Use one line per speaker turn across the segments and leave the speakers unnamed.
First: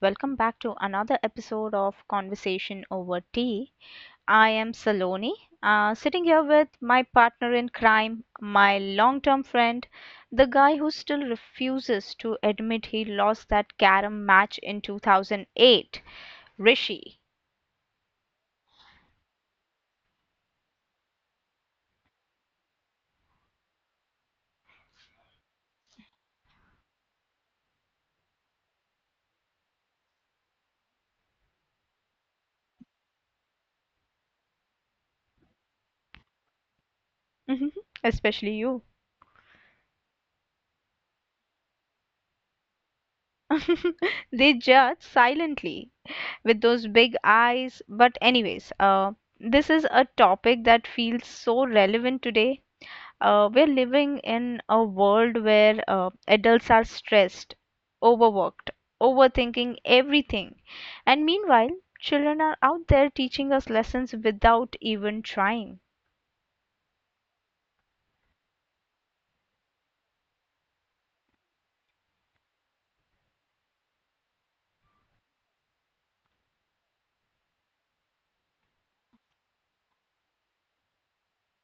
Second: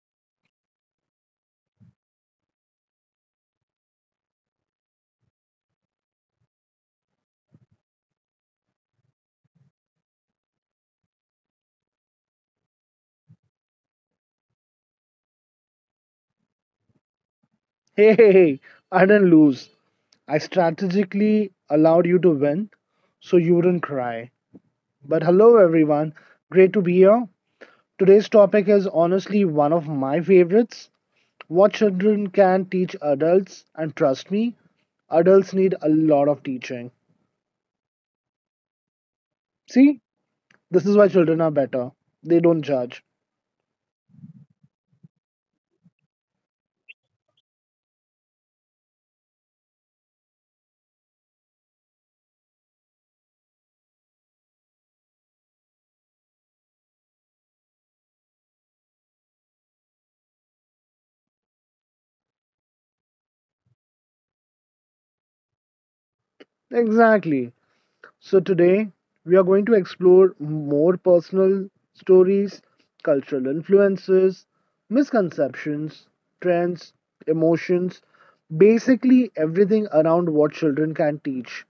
welcome back to another episode of Conversation Over Tea. I am Saloni, sitting here with my partner in crime, my long term friend, the guy who still refuses to admit he lost that carom match in 2008, Rishi.
Hey, hey, hey, I didn't lose. I strategically allowed you to win so you wouldn't cry. But hello, everyone. Great to be here. Today's topic is honestly one of my favorites: what children can teach adults. And trust me, adults need a lot of teaching.
Mhm, especially you.
See, this is why children are better. They don't judge.
They judge silently with those big eyes. But anyways, this is a topic that feels so relevant today. We're living in a world where adults are stressed, overworked, overthinking everything. And meanwhile, children are out there teaching us lessons without even trying.
Exactly. So, today we are going to explore more personal stories, cultural influences, misconceptions, trends, emotions, basically everything around what children can teach.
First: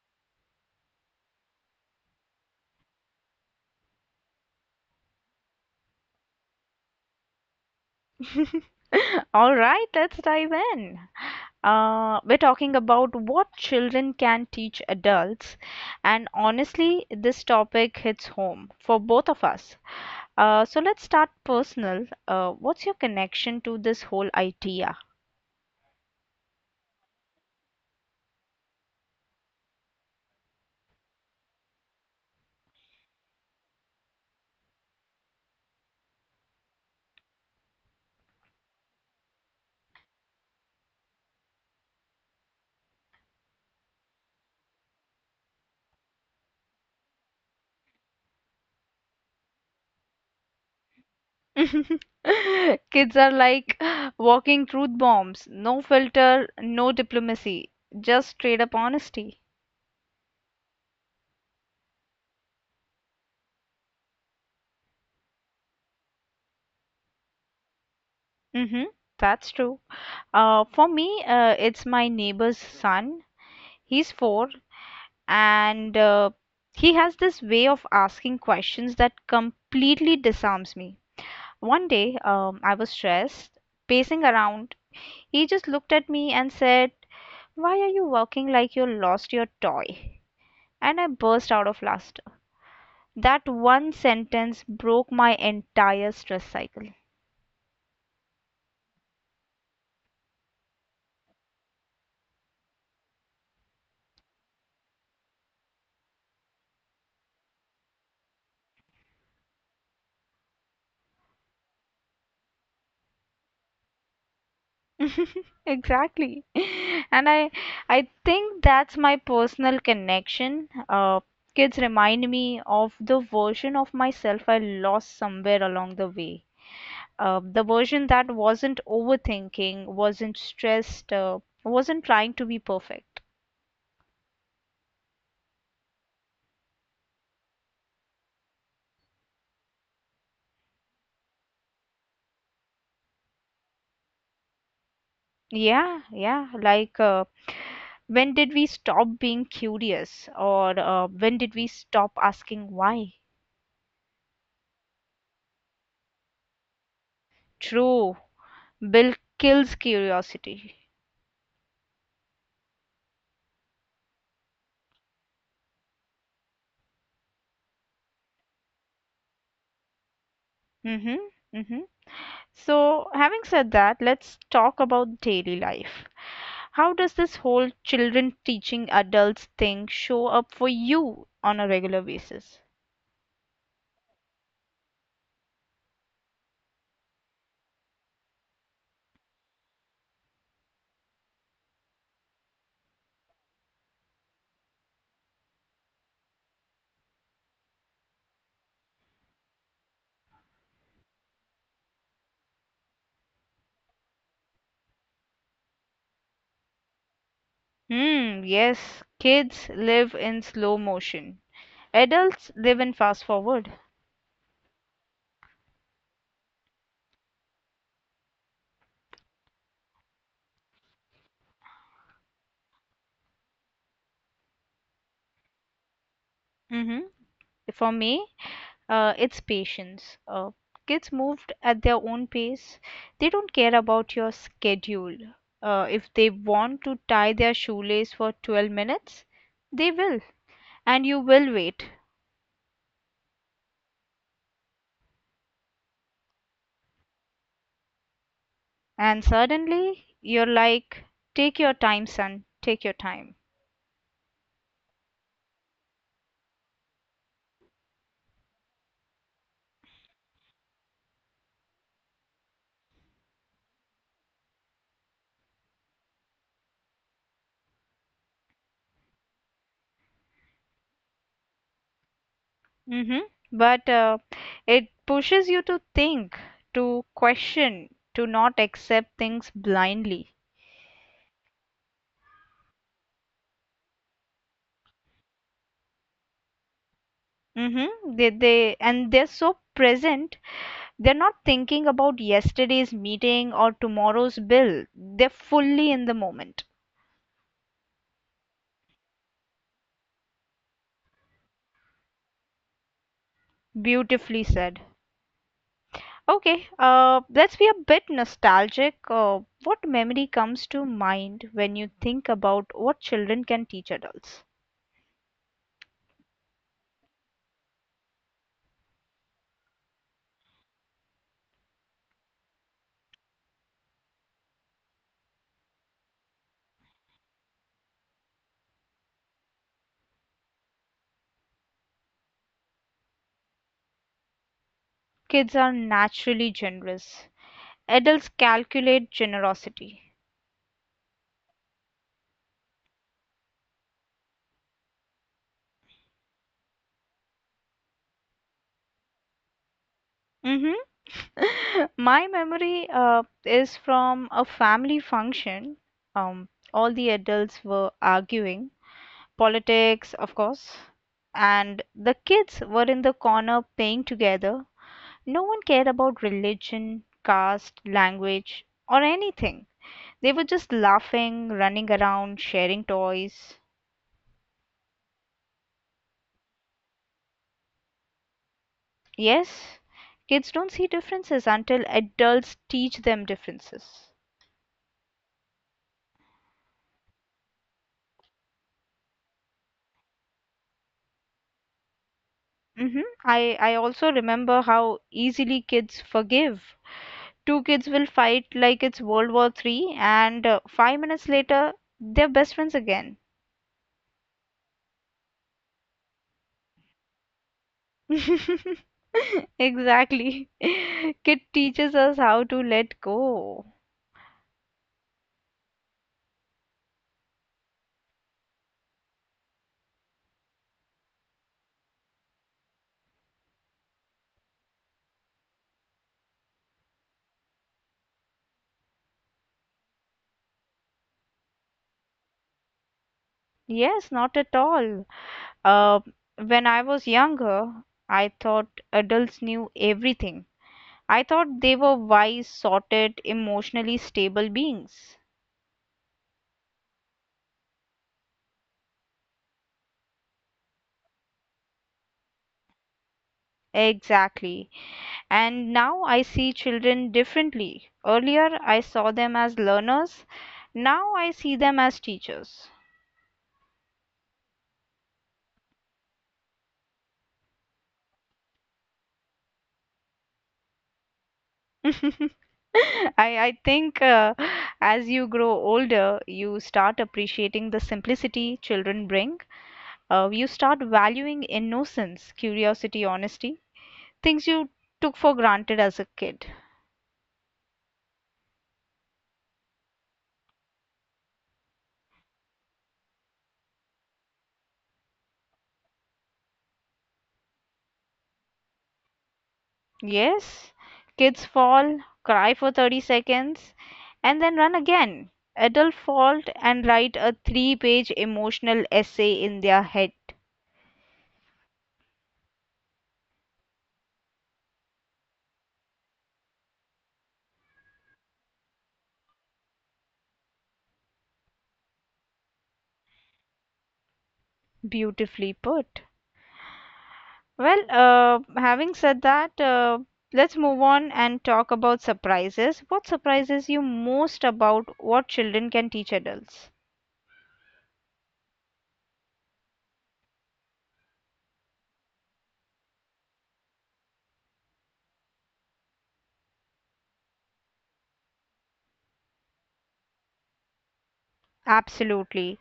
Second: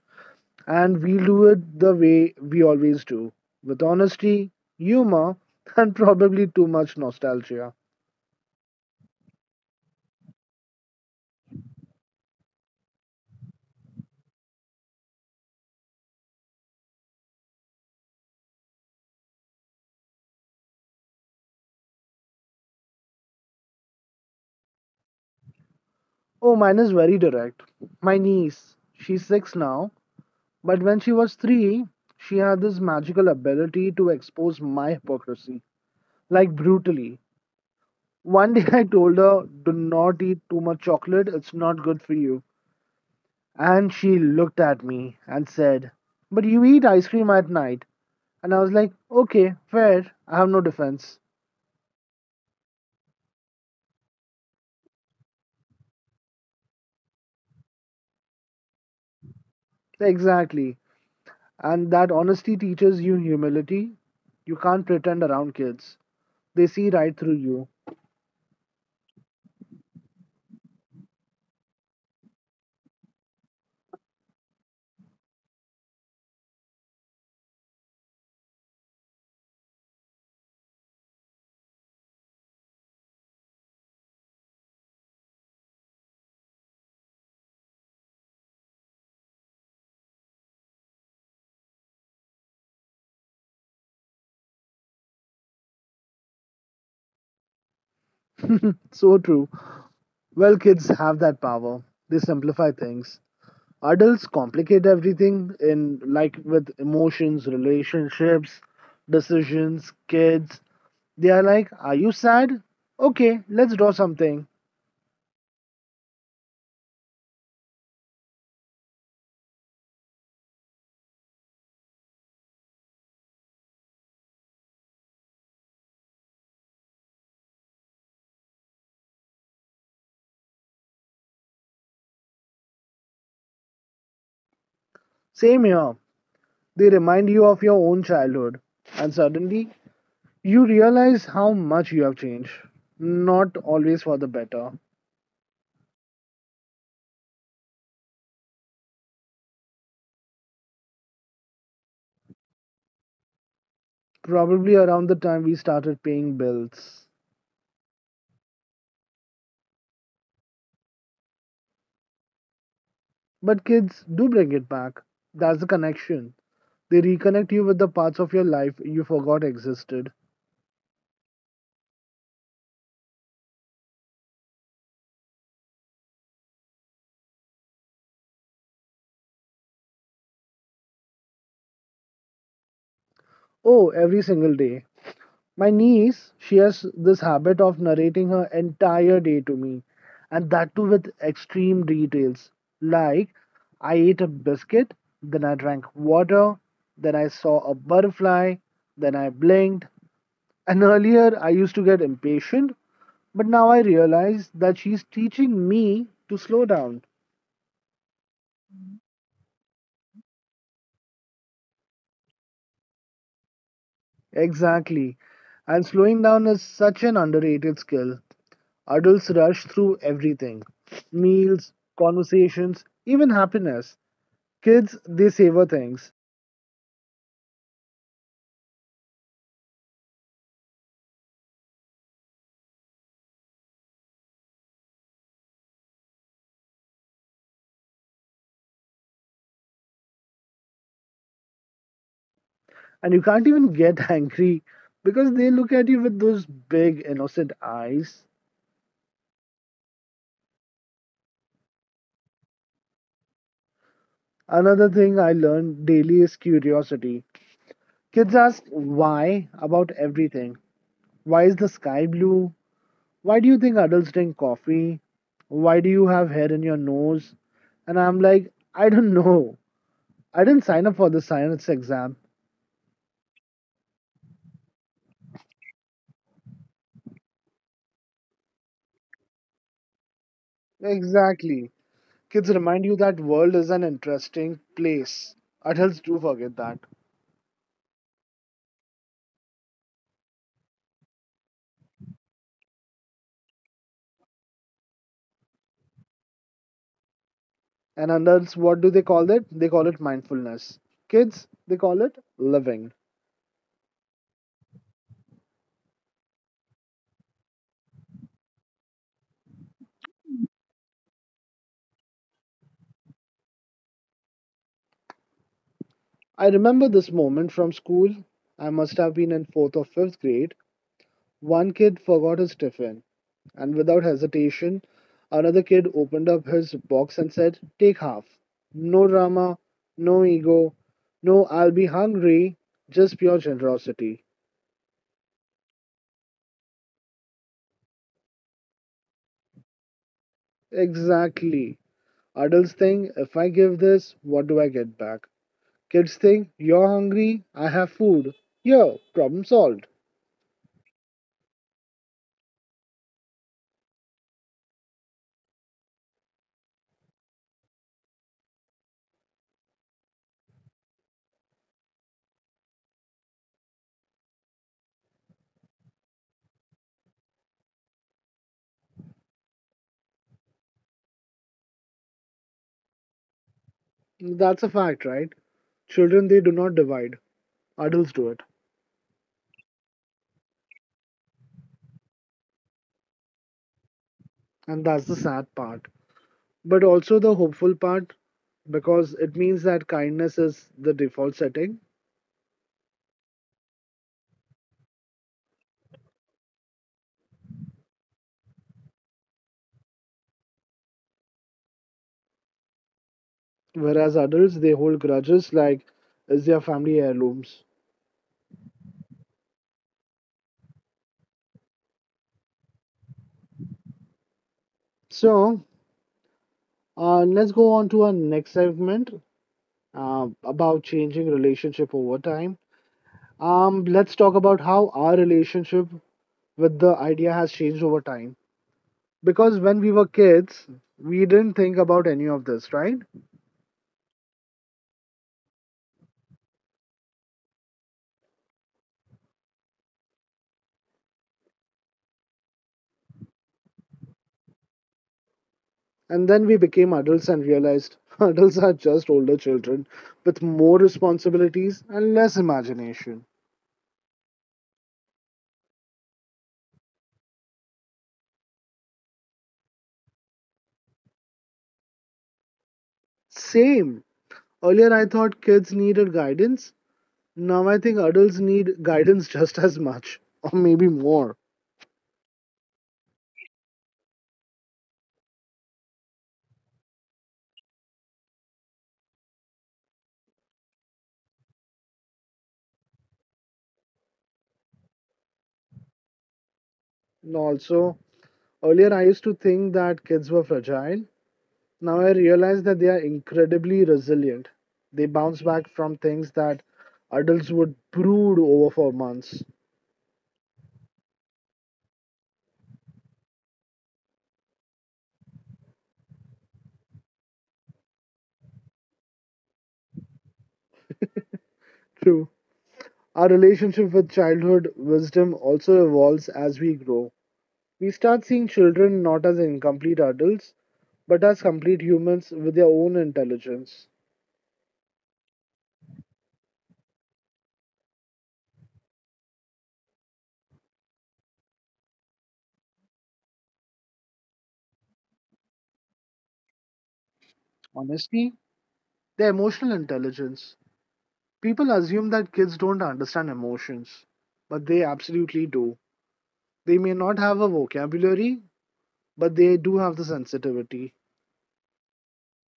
And we'll do it the way we always do with honesty, humor, and probably too much nostalgia.
All right, let's dive in. We're talking about what children can teach adults, and honestly, this topic hits home for both of us. So let's start personal. What's your connection to this whole idea?
Oh, mine is very direct. My niece, she's 6 now, but when she was 3, she had this magical ability to expose my hypocrisy, like, brutally. One day I told her, "Do not eat too much chocolate, it's not good for you." And she looked at me and said, "But you eat ice cream at night." And I was like, "Okay, fair, I have no defense."
Kids are like walking truth bombs. No filter, no diplomacy, just straight up honesty.
Exactly. And that honesty teaches you humility. You can't pretend around kids, they see right through you.
Hmm, that's true. For me, it's my neighbor's son. He's four, and he has this way of asking questions that completely disarms me. One day, I was stressed, pacing around. He just looked at me and said, "Why are you walking like you lost your toy?" And I burst out of laughter. That one sentence broke my entire stress cycle.
So true. Well, kids have that power, they simplify things. Adults complicate everything in, like, with emotions, relationships, decisions. Kids, they are like, "Are you sad? Okay, let's draw something."
Exactly. And I think that's my personal connection. Kids remind me of the version of myself I lost somewhere along the way. The version that wasn't overthinking, wasn't stressed, wasn't trying to be perfect.
Same here. They remind you of your own childhood, and suddenly you realize how much you have changed, not always for the better.
Yeah, yeah. Like, when did we stop being curious? Or when did we stop asking why?
Probably around the time we started paying bills.
True. Bill kills curiosity.
But kids do bring it back. That's the connection. They reconnect you with the parts of your life you forgot existed.
Mm-hmm. Mm-hmm. So, having said that, let's talk about daily life. How does this whole children teaching adults thing show up for you on a regular basis?
Oh, every single day. My niece, she has this habit of narrating her entire day to me, and that too with extreme details. Like, "I ate a biscuit, then I drank water, then I saw a butterfly, then I blinked." And earlier, I used to get impatient, but now I realize that she's teaching me to slow down.
Hmm, yes, kids live in slow motion. Adults live in fast forward.
Exactly. And slowing down is such an underrated skill. Adults rush through everything: meals, conversations, even happiness. Kids, they savor things.
Mm-hmm. For me, it's patience. Kids move at their own pace. They don't care about your schedule. If they want to tie their shoelace for 12 minutes, they will. And you will wait.
And you can't even get angry because they look at you with those big, innocent eyes.
And suddenly, you're like, "Take your time, son, take your time."
Another thing I learn daily is curiosity. Kids ask why about everything. Why is the sky blue? Why do you think adults drink coffee? Why do you have hair in your nose? And I'm like, I don't know. I didn't sign up for the science exam.
Hmm. But it pushes you to think, to question, to not accept things blindly.
Exactly. Kids remind you that world is an interesting place. Adults do forget that.
Mm-hmm. And they're so present. They're not thinking about yesterday's meeting or tomorrow's bill. They're fully in the moment.
And adults, what do they call it? They call it mindfulness. Kids, they call it living.
Beautifully said. Okay, let's be a bit nostalgic. What memory comes to mind when you think about what children can teach adults?
I remember this moment from school. I must have been in fourth or fifth grade. One kid forgot his tiffin, and without hesitation, another kid opened up his box and said, "Take half." No drama, no ego, no "I'll be hungry", just pure generosity.
Kids are naturally generous. Adults calculate generosity.
Exactly. Adults think, "If I give this, what do I get back?" Kids think, "You're hungry, I have food. Yo, problem solved."
Hmm. My memory is from a family function. Um, all the adults were arguing politics, of course. And the kids were in the corner playing together. No one cared about religion, caste, language, or anything. They were just laughing, running around, sharing toys.
That's a fact, right? Children, they do not divide. Adults do it.
Yes, kids don't see differences until adults teach them differences.
And that's the sad part. But also the hopeful part, because it means that kindness is the default setting.
Mm-hmm. I also remember how easily kids forgive. Two kids will fight like it's World War Three, and 5 minutes later, they're best friends again.
Whereas adults, they hold grudges like it's their family heirlooms.
Exactly. Kit teaches us how to let go.
So, let's go on to our next segment about changing relationship over time. Let's talk about how our relationship with the idea has changed over time. Because when we were kids, we didn't think about any of this, right?
Yes, not at all. Uh, when I was younger, I thought adults knew everything. I thought they were wise, sorted, emotionally stable beings.
And then we became adults and realized adults are just older children with more responsibilities and less imagination.
Exactly. And now I see children differently. Earlier, I saw them as learners. Now I see them as teachers.
Same. Earlier, I thought kids needed guidance. Now I think adults need guidance just as much, or maybe more.
I think as you grow older, you start appreciating the simplicity children bring. You start valuing innocence, curiosity, honesty, things you took for granted as a kid.
And also, earlier I used to think that kids were fragile. Now I realize that they are incredibly resilient. They bounce back from things that adults would brood over for months.
Yes, kids fall, cry for 30 seconds, and then run again. Adult fault and write a three-page emotional essay in their head.
True. Our relationship with childhood wisdom also evolves as we grow. We start seeing children not as incomplete adults, but as complete humans with their own intelligence.
Beautifully put. Well, having said that, let's move on and talk about surprises. What surprises you most about what children can teach adults?
Honestly, their emotional intelligence. People assume that kids don't understand emotions, but they absolutely do. They may not have a vocabulary, but they do have the sensitivity.
Absolutely.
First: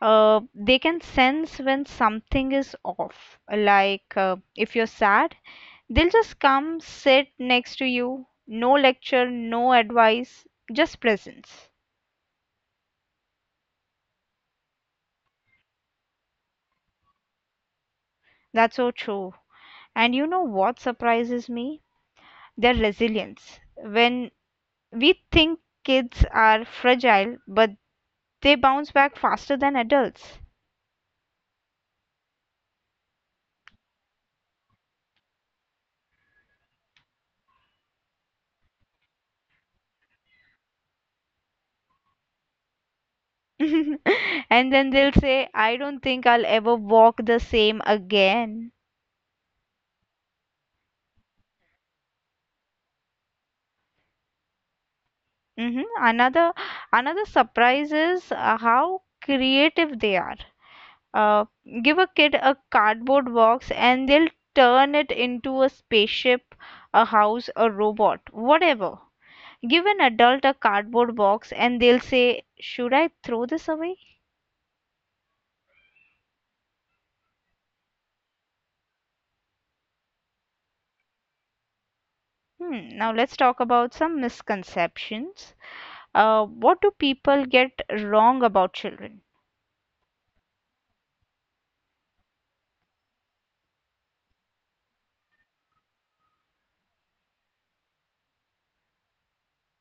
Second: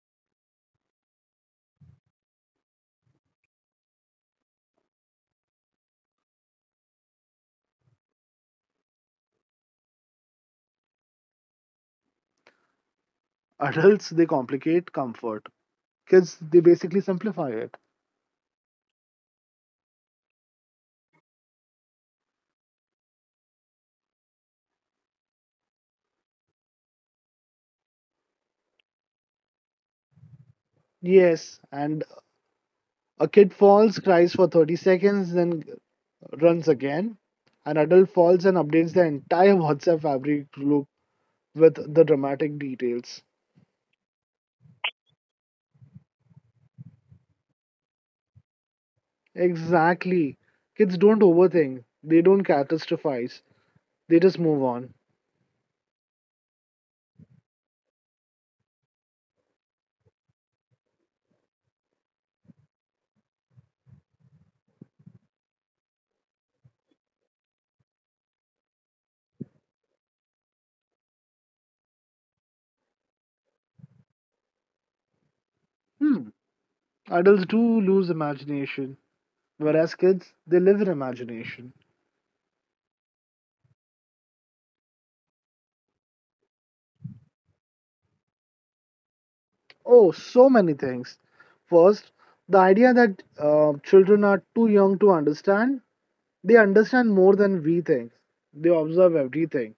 They can sense when something is off. Like if you're sad, they'll just come sit next to you. No lecture, no advice, just presence.
Adults, they complicate comfort. Kids, they basically simplify it.
That's so true. And you know what surprises me? Their resilience. When we think kids are fragile, but they bounce back faster than adults.
Yes, and a kid falls, cries for 30 seconds, then runs again. An adult falls and updates the entire WhatsApp fabric group with the dramatic details.
And then they'll say, "I don't think I'll ever walk the same again."
Exactly. Kids don't overthink, they don't catastrophize, they just move on.
Hmm. Another another surprise is how creative they are. Uh, Give a kid a cardboard box, and they'll turn it into a spaceship, a house, a robot, whatever. Give an adult a cardboard box, and they'll say, "Should I throw this away?"
Hmm. Adults do lose imagination, whereas kids, they live in imagination.
Hmm, now let's talk about some misconceptions. What do people get wrong about children?
Oh, so many things. First, the idea that children are too young to understand, they understand more than we think. They observe everything.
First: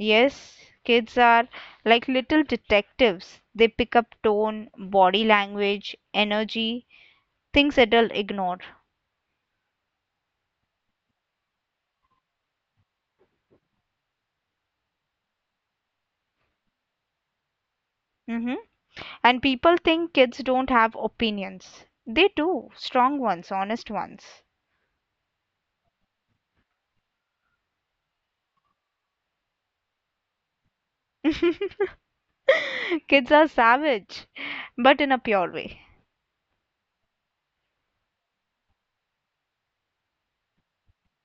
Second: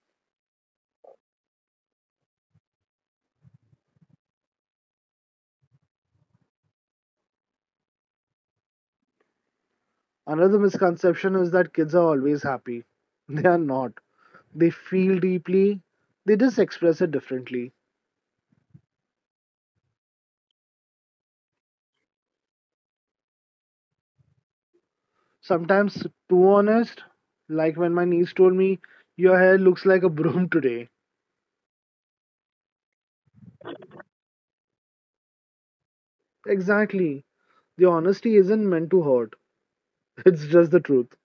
Yes, kids are like little detectives. They pick up tone, body language, energy, things adults ignore.
Another misconception is that kids are always happy. They are not. They feel deeply, they just express it differently.
Hmm. And people think kids don't have opinions. They do, strong ones, honest ones.
Sometimes too honest, like when my niece told me, "Your hair looks like a broom today."
Kids are savage, but in a pure way.
Exactly. The honesty isn't meant to hurt, it's just the truth.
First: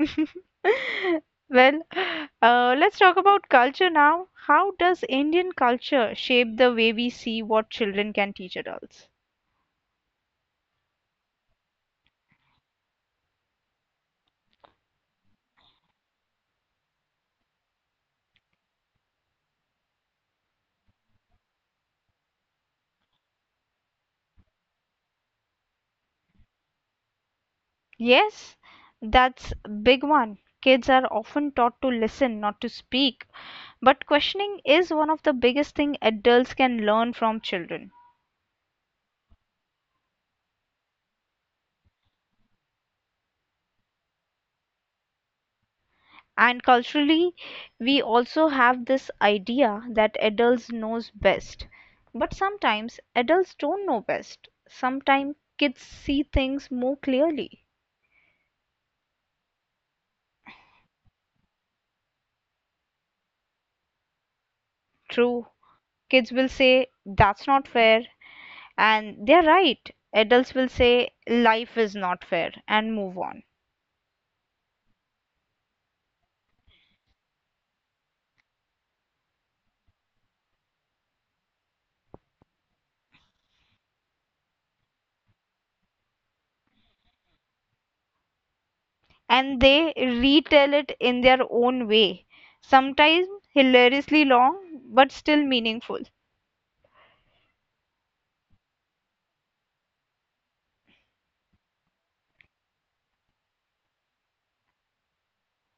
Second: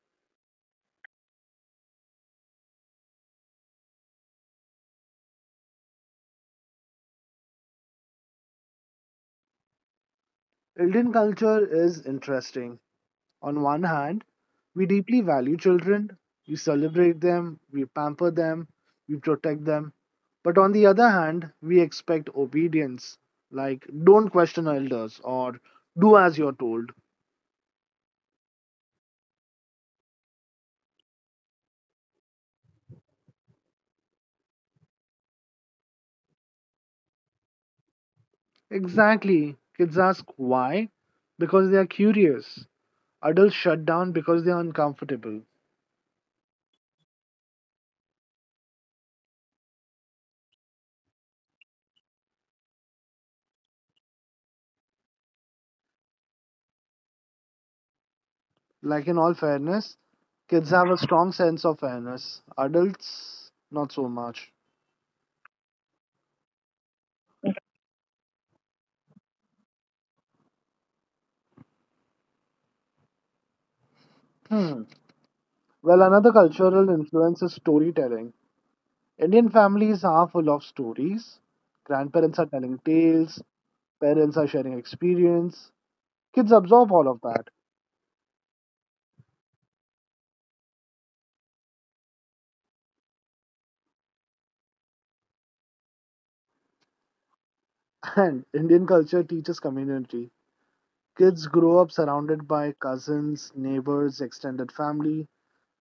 Well, let's talk about culture now. How does Indian culture shape the way we see what children can teach adults?
Indian culture is interesting. On one hand, we deeply value children, we celebrate them, we pamper them, we protect them. But on the other hand, we expect obedience, like, don't question elders or do as you're told.
Yes, that's a big one. Kids are often taught to listen, not to speak, but questioning is one of the biggest thing adults can learn from children.
Exactly. Kids ask why? Because they are curious. Adults shut down because they are uncomfortable.
And culturally, we also have this idea that adults knows best. But sometimes adults don't know best. Sometimes kids see things more clearly.
Like, in all fairness, kids have a strong sense of fairness. Adults, not so much.
True. Kids will say that's not fair and they're right. Adults will say life is not fair and move on.
Hmm. Well, another cultural influence is storytelling. Indian families are full of stories. Grandparents are telling tales, parents are sharing experience. Kids absorb all of that.
And they retell it in their own way. Sometimes hilariously long but still meaningful.
And Indian culture teaches community. Kids grow up surrounded by cousins, neighbors, extended family.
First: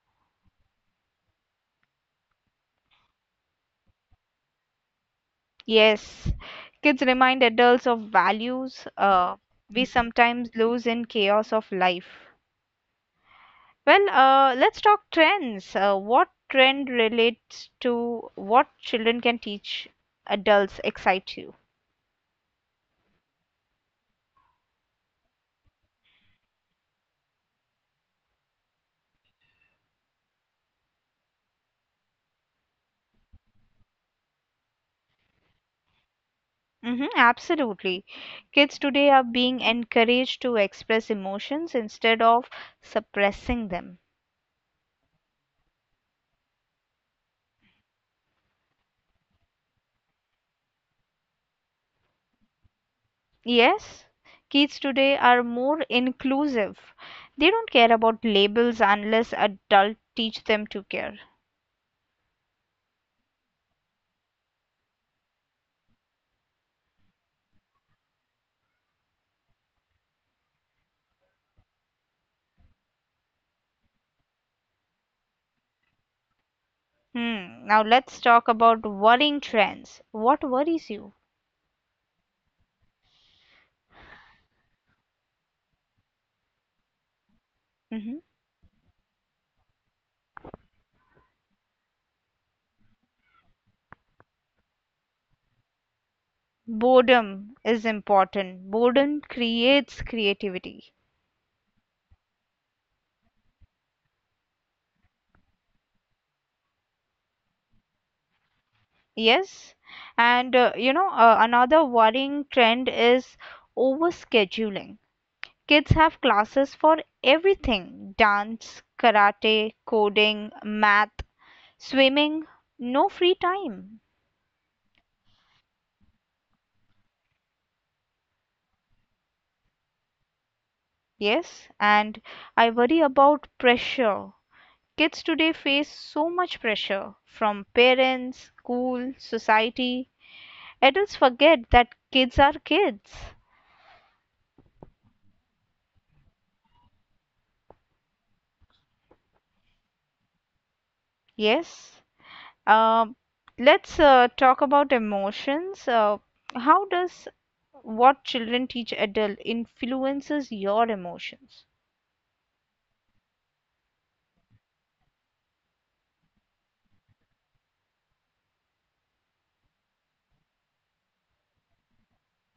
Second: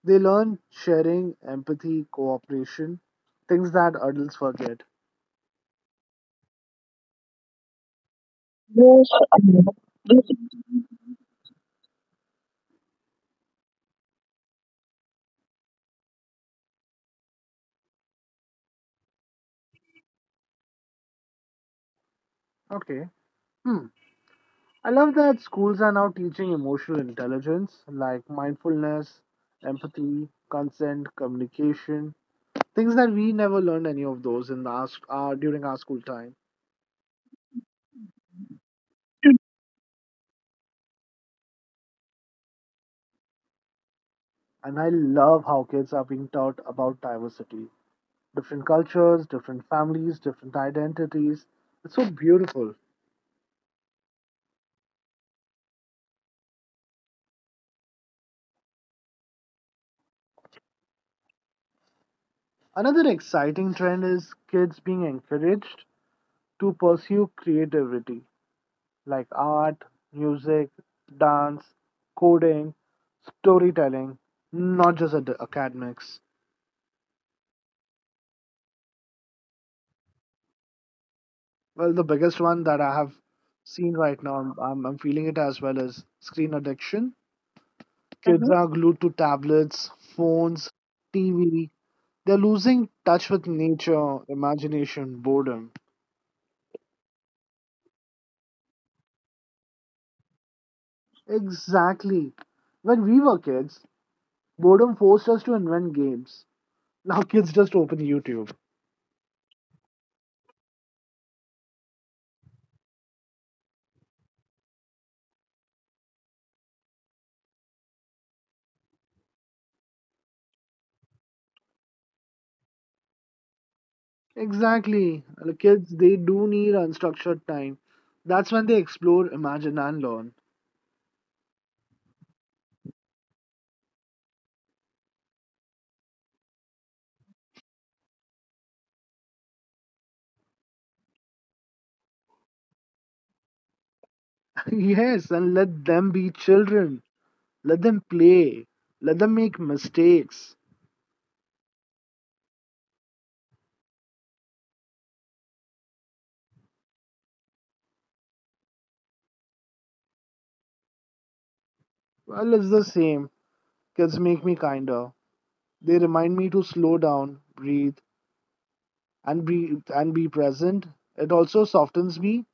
They learn sharing, empathy, cooperation, things that adults forget.
Yes, kids remind adults of values we sometimes lose in chaos of life. Well, let's talk trends. What trend relates to what children can teach adults excite you?
Okay. Hmm. I love that schools are now teaching emotional intelligence, like mindfulness, empathy, consent, communication. Things that we never learned any of those in our during our school time.
Hmm, absolutely. Kids today are being encouraged to express emotions instead of suppressing them.
And I love how kids are being taught about diversity, different cultures, different families, different identities. It's so beautiful.
Yes, kids today are more inclusive. They don't care about labels unless adults teach them to care.
Another exciting trend is kids being encouraged to pursue creativity, like art, music, dance, coding, storytelling, not just academics.
Hmm. Now let's talk about worrying trends. What worries you?
Well, the biggest one that I have seen right now, I'm feeling it as well, is screen addiction.
Hmm.
Kids, mm-hmm, are glued to tablets, phones, TV. They're losing touch with nature, imagination, boredom.
Boredom is important. Boredom creates creativity.
Exactly. When we were kids, boredom forced us to invent games. Now kids just open YouTube.
Yes, and another worrying trend is overscheduling. Kids have classes for everything: dance, karate, coding, math, swimming, no free time.
Exactly. The kids, they do need unstructured time. That's when they explore, imagine, and learn.
Yes, and I worry about pressure. Kids today face so much pressure from parents, school, society. Adults forget that kids are kids.
Yes, and let them be children. Let them play. Let them make mistakes.
Yes. Um let's talk about emotions. How does what children teach adult influences your emotions?
Well, it's the same. Kids make me kinder. They remind me to slow down, breathe, and be and be present. It also softens me.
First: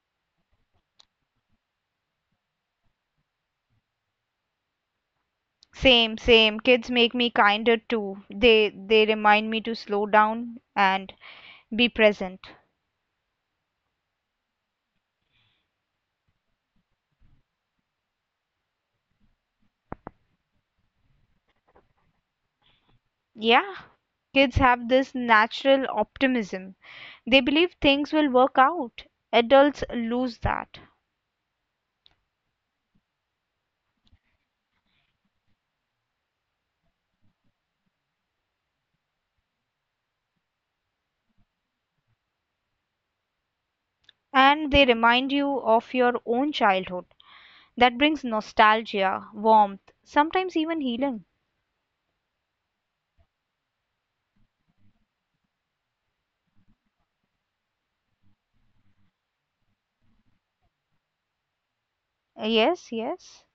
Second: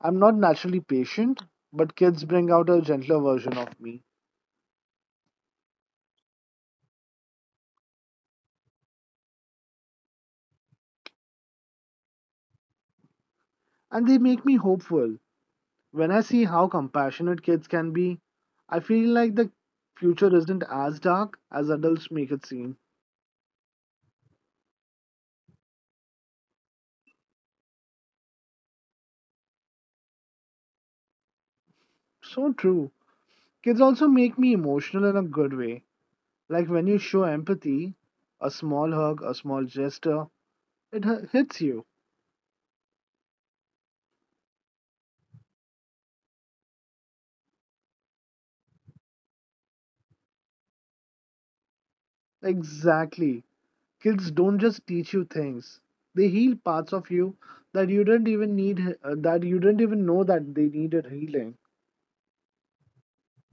I'm not naturally patient, but kids bring out a gentler version of me,
Same, same. Kids make me kinder too. They remind me to slow down and be present.
and they make me hopeful. When I see how compassionate kids can be, I feel like the future isn't as dark as adults make it seem.
Yeah, kids have this natural optimism. They believe things will work out. Adults lose that.
So true. Kids also make me emotional in a good way, like when you show empathy, a small hug, a small gesture, it hits you.
And they remind you of your own childhood. That brings nostalgia, warmth, sometimes even healing.
Exactly. Kids don't just teach you things. They heal parts of you that you didn't even need that you didn't even know that they needed healing.
Yes, yes.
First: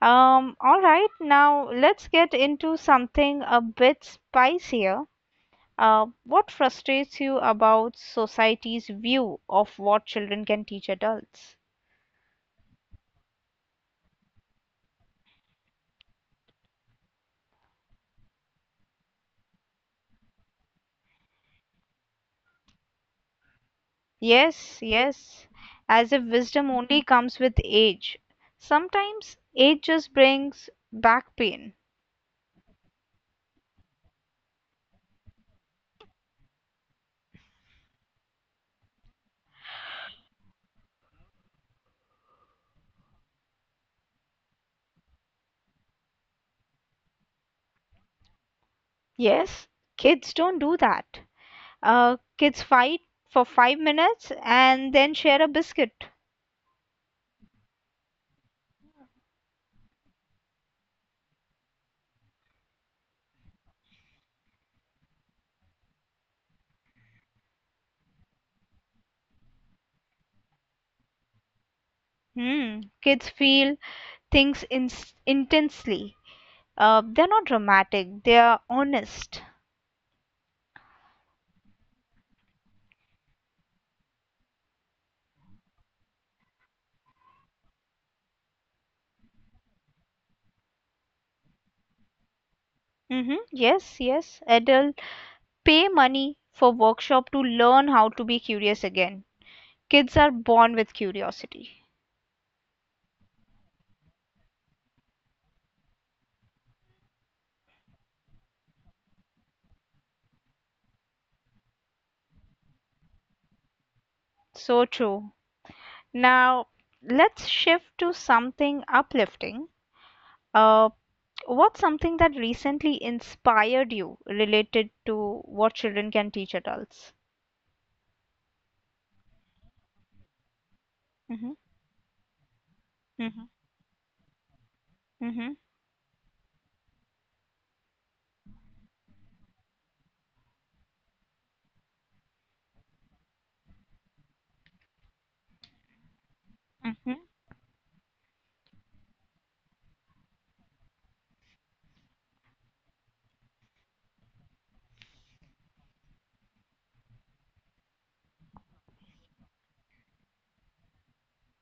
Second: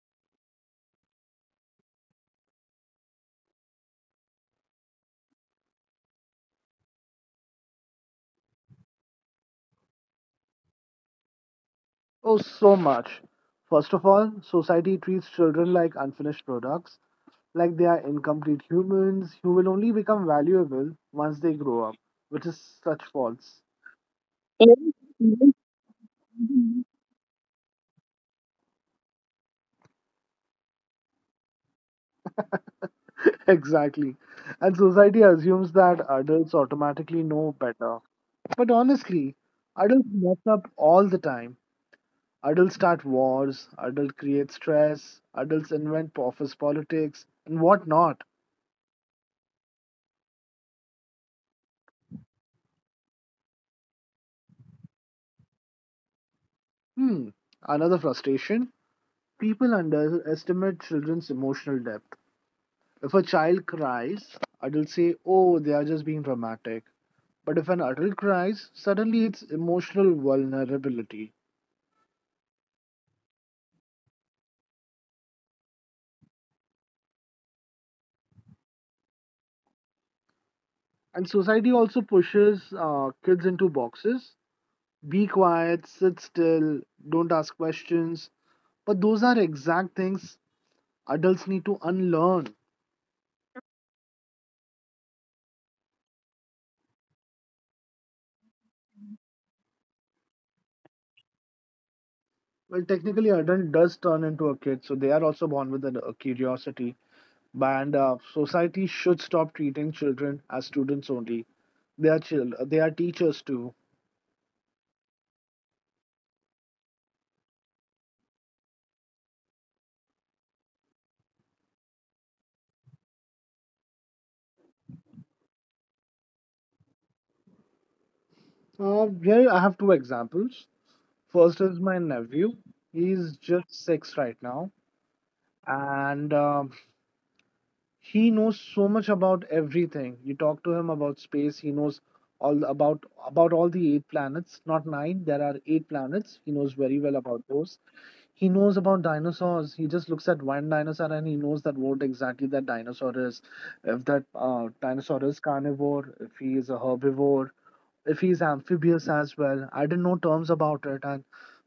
All right, now let's get into something a bit spicier. What frustrates you about society's view of what children can teach adults?
Oh, so much. First of all, society treats children like unfinished products, like they are incomplete humans who will only become valuable once they grow up, which is such false.
Yes, yes, as if wisdom only comes with age. Sometimes age just brings back pain.
Exactly. And society assumes that adults automatically know better. But honestly, adults mess up all the time. Adults start wars, adults create stress, adults invent office politics, and whatnot.
Yes, kids don't do that. Kids fight for 5 minutes and then share a biscuit.
Hmm, another frustration. People underestimate children's emotional depth. If a child cries, adults say, "Oh, they are just being dramatic." But if an adult cries, suddenly it's emotional vulnerability.
Hmm, kids feel things intensely. They're not dramatic, they're honest.
And society also pushes kids into boxes. Be quiet, sit still, don't ask questions. But those are exact things adults need to unlearn.
Mm-hmm. Yes, yes, adult pay money for workshop to learn how to be curious again. Kids are born with curiosity.
Well, technically, adult does turn into a kid, so they are also born with a curiosity. And society should stop treating children as students only. They are they are teachers too.
So true. Now, let's shift to something uplifting. Uh, what's something that recently inspired you related to what children can teach adults?
Here I have two examples.
Hmm.
First is my nephew. He's just 6 right now,
Hmm.
and he knows so much about everything. You talk to him about space, he knows all the- about all the eight planets, not nine. There are eight planets. He knows very well
Hmm.
about those. He knows about dinosaurs. He just looks at one dinosaur and he knows that what exactly that dinosaur is. If that dinosaur is carnivore, if he is a herbivore, if he is amphibious as well. I didn't know terms about it, and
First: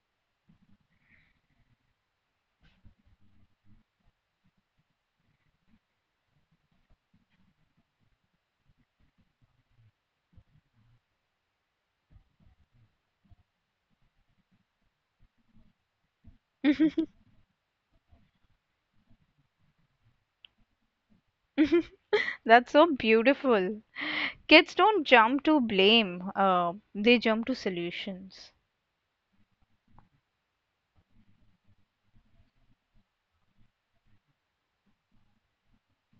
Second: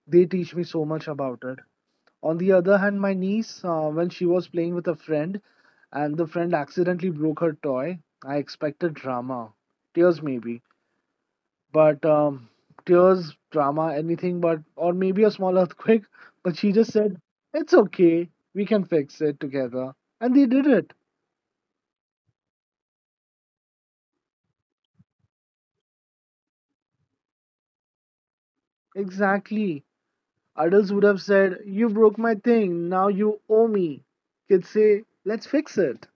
they teach me so much about it. On the other hand, my niece, when she was playing with a friend and the friend accidentally broke her toy, I expected drama. Tears, maybe. But Tears, drama, anything but, or maybe a small earthquake. But she just
Hmm.
said, "It's okay. We can fix it together." And they did it.
That's so beautiful. Kids don't jump to blame, they jump to solutions.
Exactly. Adults would have said, "You broke my thing. Now you owe me." Kids say, "Let's fix it."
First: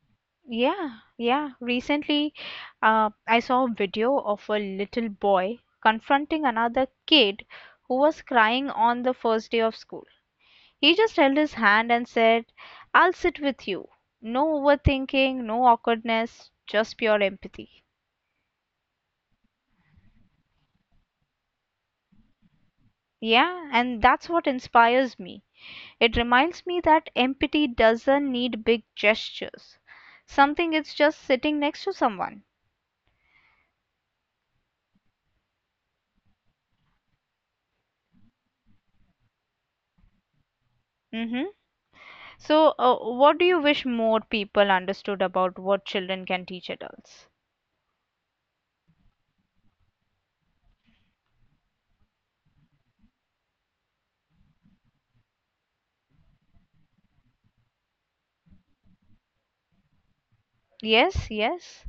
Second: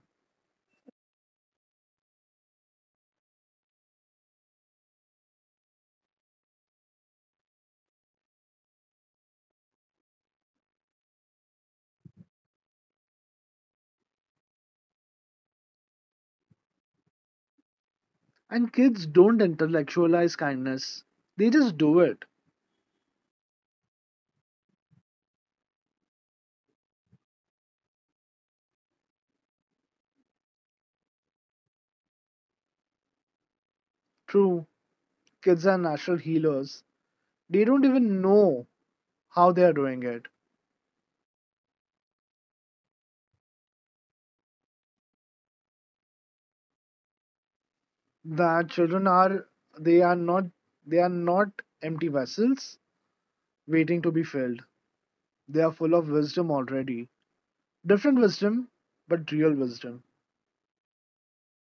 Yeah, yeah. Recently, I saw a video of a little boy confronting another kid who was crying on the first day of school. He just held his hand and said, "I'll sit with you." No overthinking, no awkwardness, just pure empathy.
And kids don't intellectualize kindness, they just do it.
Yeah, and that's what inspires me. It reminds me that empathy doesn't need big gestures. Something it's just sitting next to someone.
True. Kids are natural healers. They don't even know how they are doing it.
Mm-hmm. So, what do you wish more people understood about what children can teach adults?
That children are, they are not they are not empty vessels waiting to be filled. They are full of wisdom already. Different wisdom, but real wisdom.
Yes, yes.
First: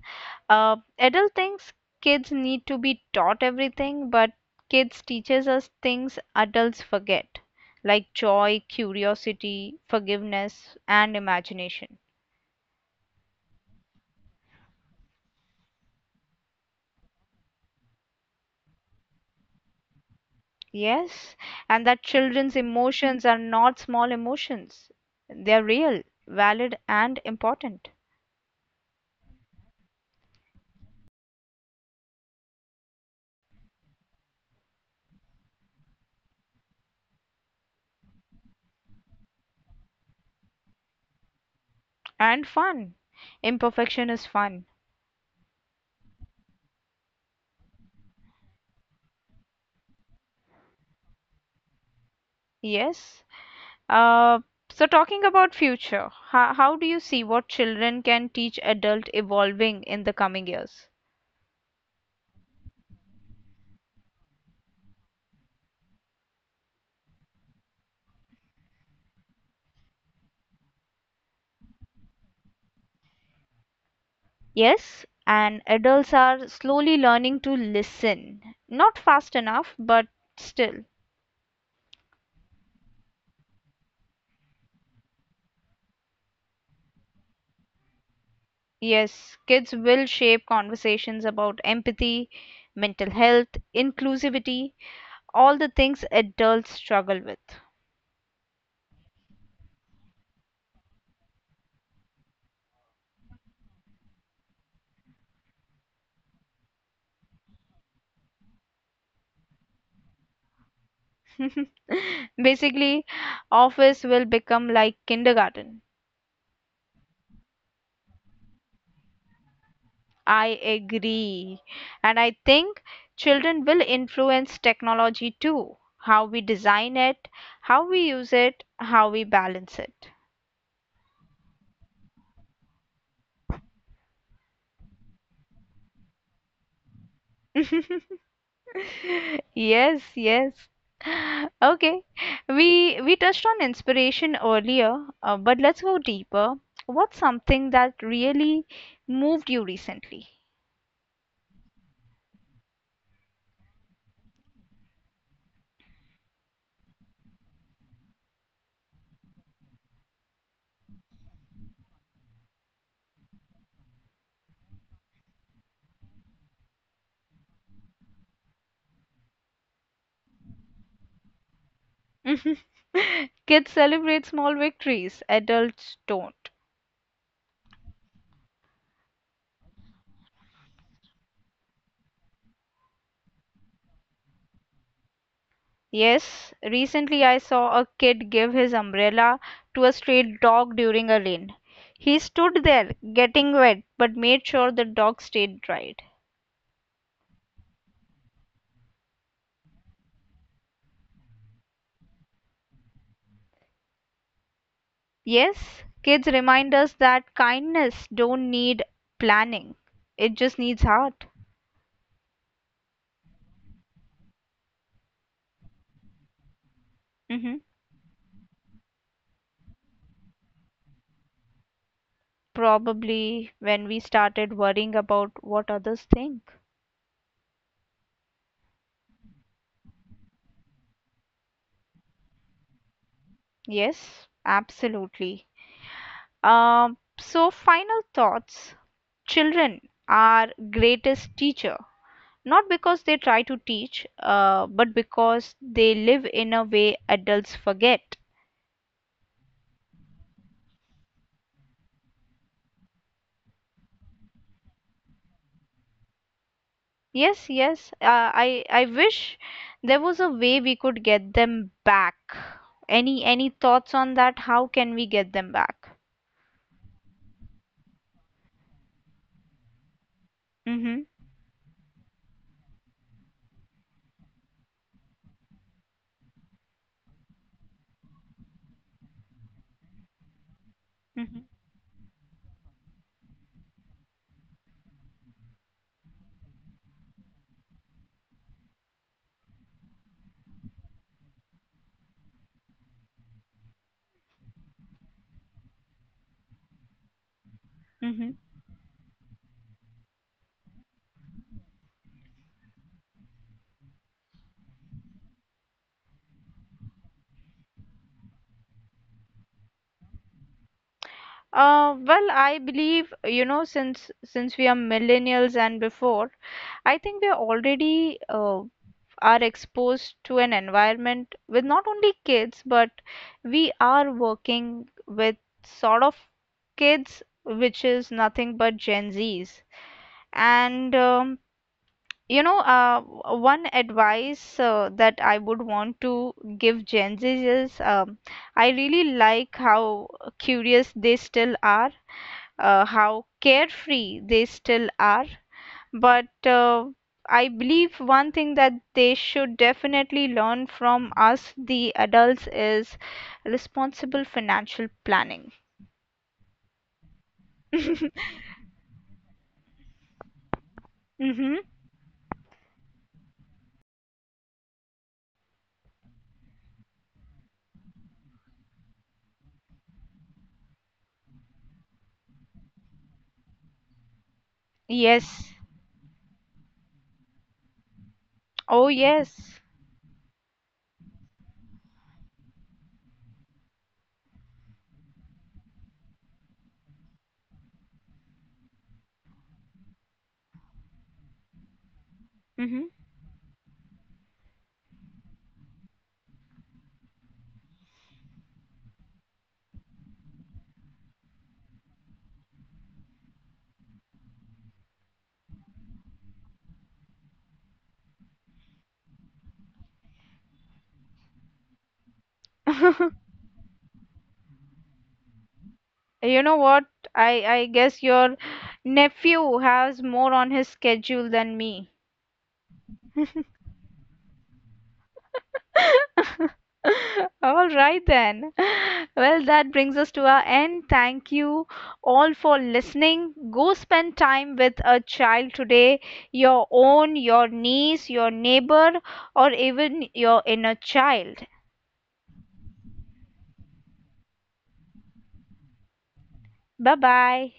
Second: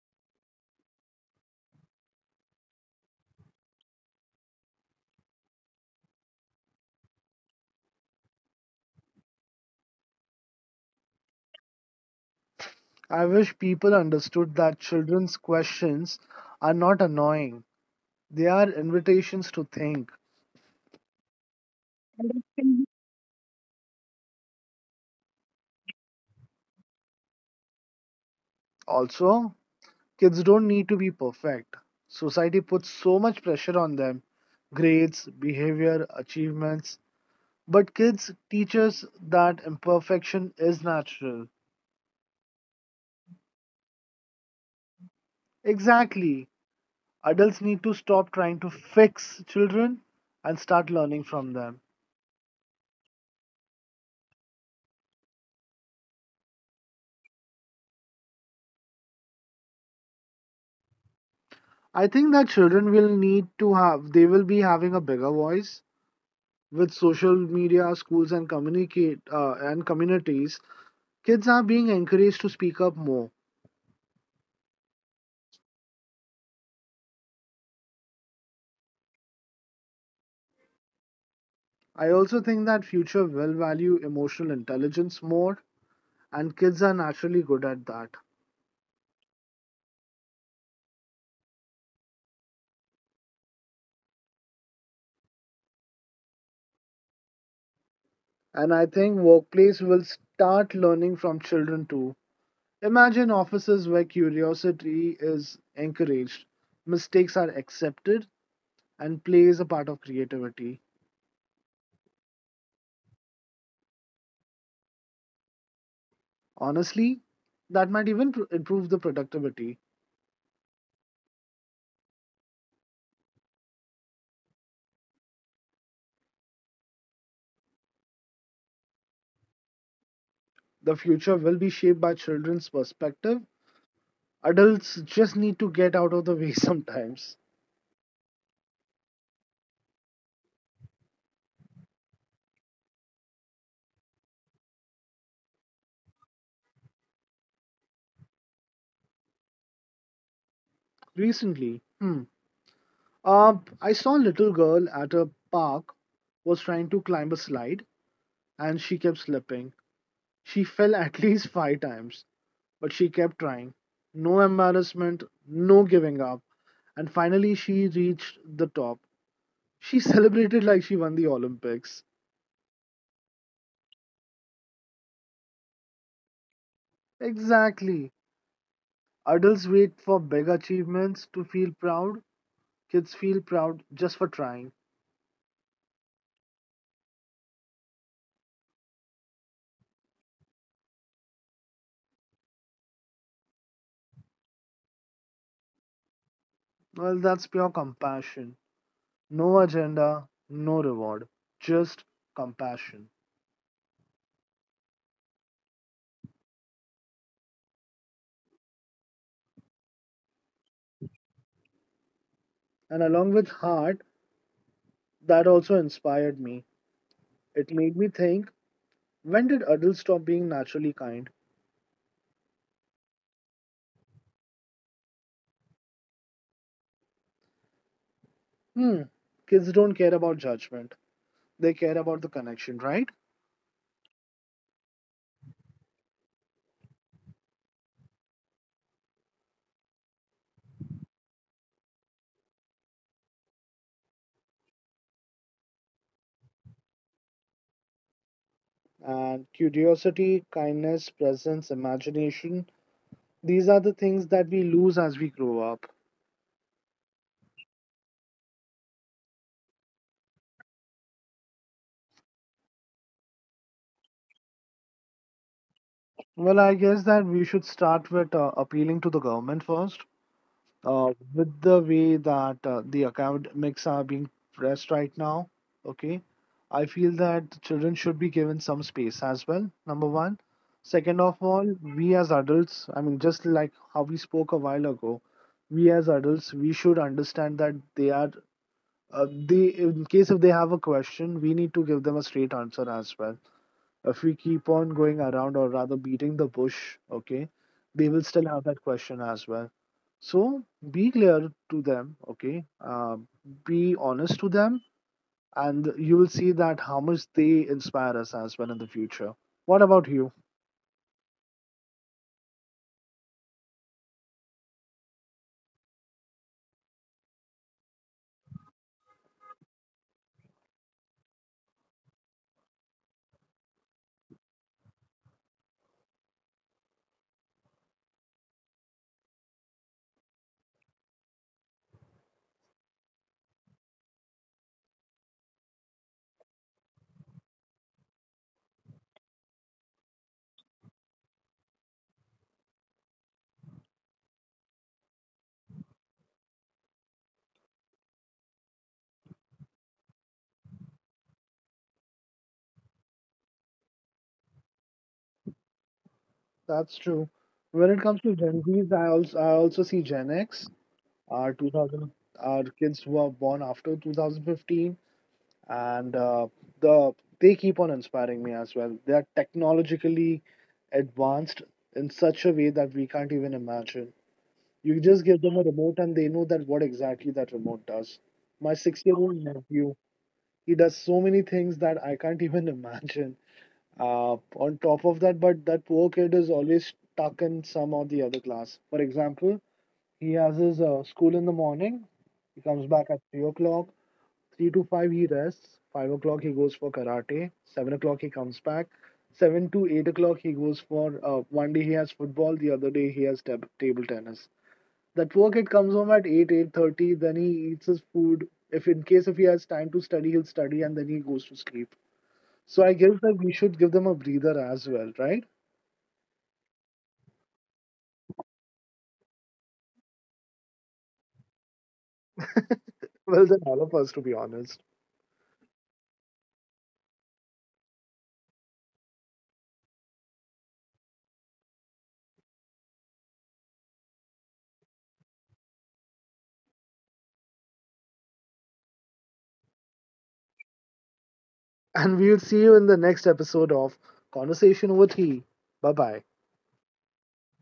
Adult thinks kids need to be taught everything, but kids teaches us things adults forget, like joy, curiosity, forgiveness, and imagination.
I wish people understood that children's questions are not annoying. They are invitations to think.
Yes, and that children's emotions are not small emotions. They are real, valid, and important,
Also, kids don't need to be perfect. Society puts so much pressure on them: grades, behavior, achievements. But kids teach us that imperfection is natural.
and fun. Imperfection is fun.
Exactly. Adults need to stop trying to fix children and start learning from them.
Yes. Uh, so talking about future, how do you see what children can teach adult evolving in the coming years?
I think that children will need to have, they will be having a bigger voice with social media, schools, and communities. Kids are being encouraged to speak up more.
Yes, and adults are slowly learning to listen. Not fast enough, but still.
I also think that future will value emotional intelligence more, and kids are naturally good at that.
Yes, kids will shape conversations about empathy, mental health, inclusivity, all the things adults struggle with.
And I think workplace will start learning from children too. Imagine offices where curiosity is encouraged, mistakes are accepted, and play is a part of creativity.
Basically, office will become like kindergarten.
Honestly, that might even improve the productivity.
I agree. And I think children will influence technology too. How we design it, how we use it, how we balance it.
The future will be shaped by children's perspective. Adults just need to get out of the way sometimes.
Yes, yes. Okay. We touched on inspiration earlier, but let's go deeper. What's something that really moved you recently?
Recently, Uh, I saw a little girl at a park was trying to climb a slide, and she kept slipping. She fell at least 5 times, but she kept trying. No embarrassment, no giving up. And finally, she reached the top. She celebrated like she won the Olympics.
Kids celebrate small victories, adults don't.
Exactly. Adults wait for big achievements to feel proud. Kids feel proud just for trying.
Yes, recently I saw a kid give his umbrella to a street dog during a rain. He stood there, getting wet, but made sure the dog stayed dry.
Well, that's pure compassion. No agenda, no reward, just compassion.
Yes, kids remind us that kindness don't need planning. It just needs heart.
And along with heart, that also inspired me.
Hmm.
It made me think, when did adults stop being naturally kind?
Probably when we started worrying about what others think.
Hmm, kids don't care about judgment, they care about the connection, right?
Yes, absolutely. So final thoughts. Children are greatest teacher. Not because they try to teach, but because they live in a way adults forget.
And curiosity, kindness, presence, imagination, these are the things that we lose as we grow up.
Yes, yes. I wish there was a way we could get them back. Any thoughts on that? How can we get them back?
Well, I guess that we should start with appealing to the government first.
Mm-hmm.
With the way that the academics are being pressed right now, okay, I feel that children should be given some space as well, number one. Second of
Mm-hmm.
all, we as adults, I mean, just like how we spoke a while ago, we as adults, we should understand that in case if they have a question, we need to give them a straight answer as well. If we keep on going around or rather beating the bush, okay, they will
Mm-hmm.
still have that question as well. So be clear to them, okay? Be honest to them, and you will see that how much they inspire us as well in the future. What about you?
Well, I believe, you know, since we are millennials and before, I think we're already are exposed to an environment with not only kids but we are working with sort of kids which is nothing but Gen Zs and you know uh, one advice that I would want to give Gen Zs is I really like how curious they still are, how carefree they still are, but I believe one thing that they should definitely learn from us, the adults, is responsible financial planning.
That's true. When it comes to Gen Zs, I also see Gen X, our
Mm-hmm.
2000, our kids who are born after 2015, and the they keep on inspiring me as well. They are technologically advanced in such a way that we can't even imagine. You just give them a
Yes.
remote and they know that what exactly that remote does. My
Oh,
6-year-old
yes.
nephew, he does so many things that I can't even imagine. On top of that, but that poor kid is always stuck in some or the other class. For example, he has his school in the morning. He comes
Mm-hmm.
back at 3 o'clock. 3 to 5 he rests. 5 o'clock he goes for karate. 7 o'clock he comes back. 7 to 8 o'clock he goes for one day he has football, the other day he has table tennis. That poor kid comes home at 8, 8:30, then he eats his food. If in case if he has time to study, he'll study and then he goes to sleep. So I guess that we should give them a breather as well, right?
You know what? I guess your nephew has more on his schedule than me.
Well, then all of us, to be honest.
All right, then. Well, that brings us to our end. Thank you all for listening. Go spend time with a child today, your own, your niece, your neighbor, or even your inner child.
And we'll see you in the next episode of Conversation Over Tea. Bye bye.
Bye bye.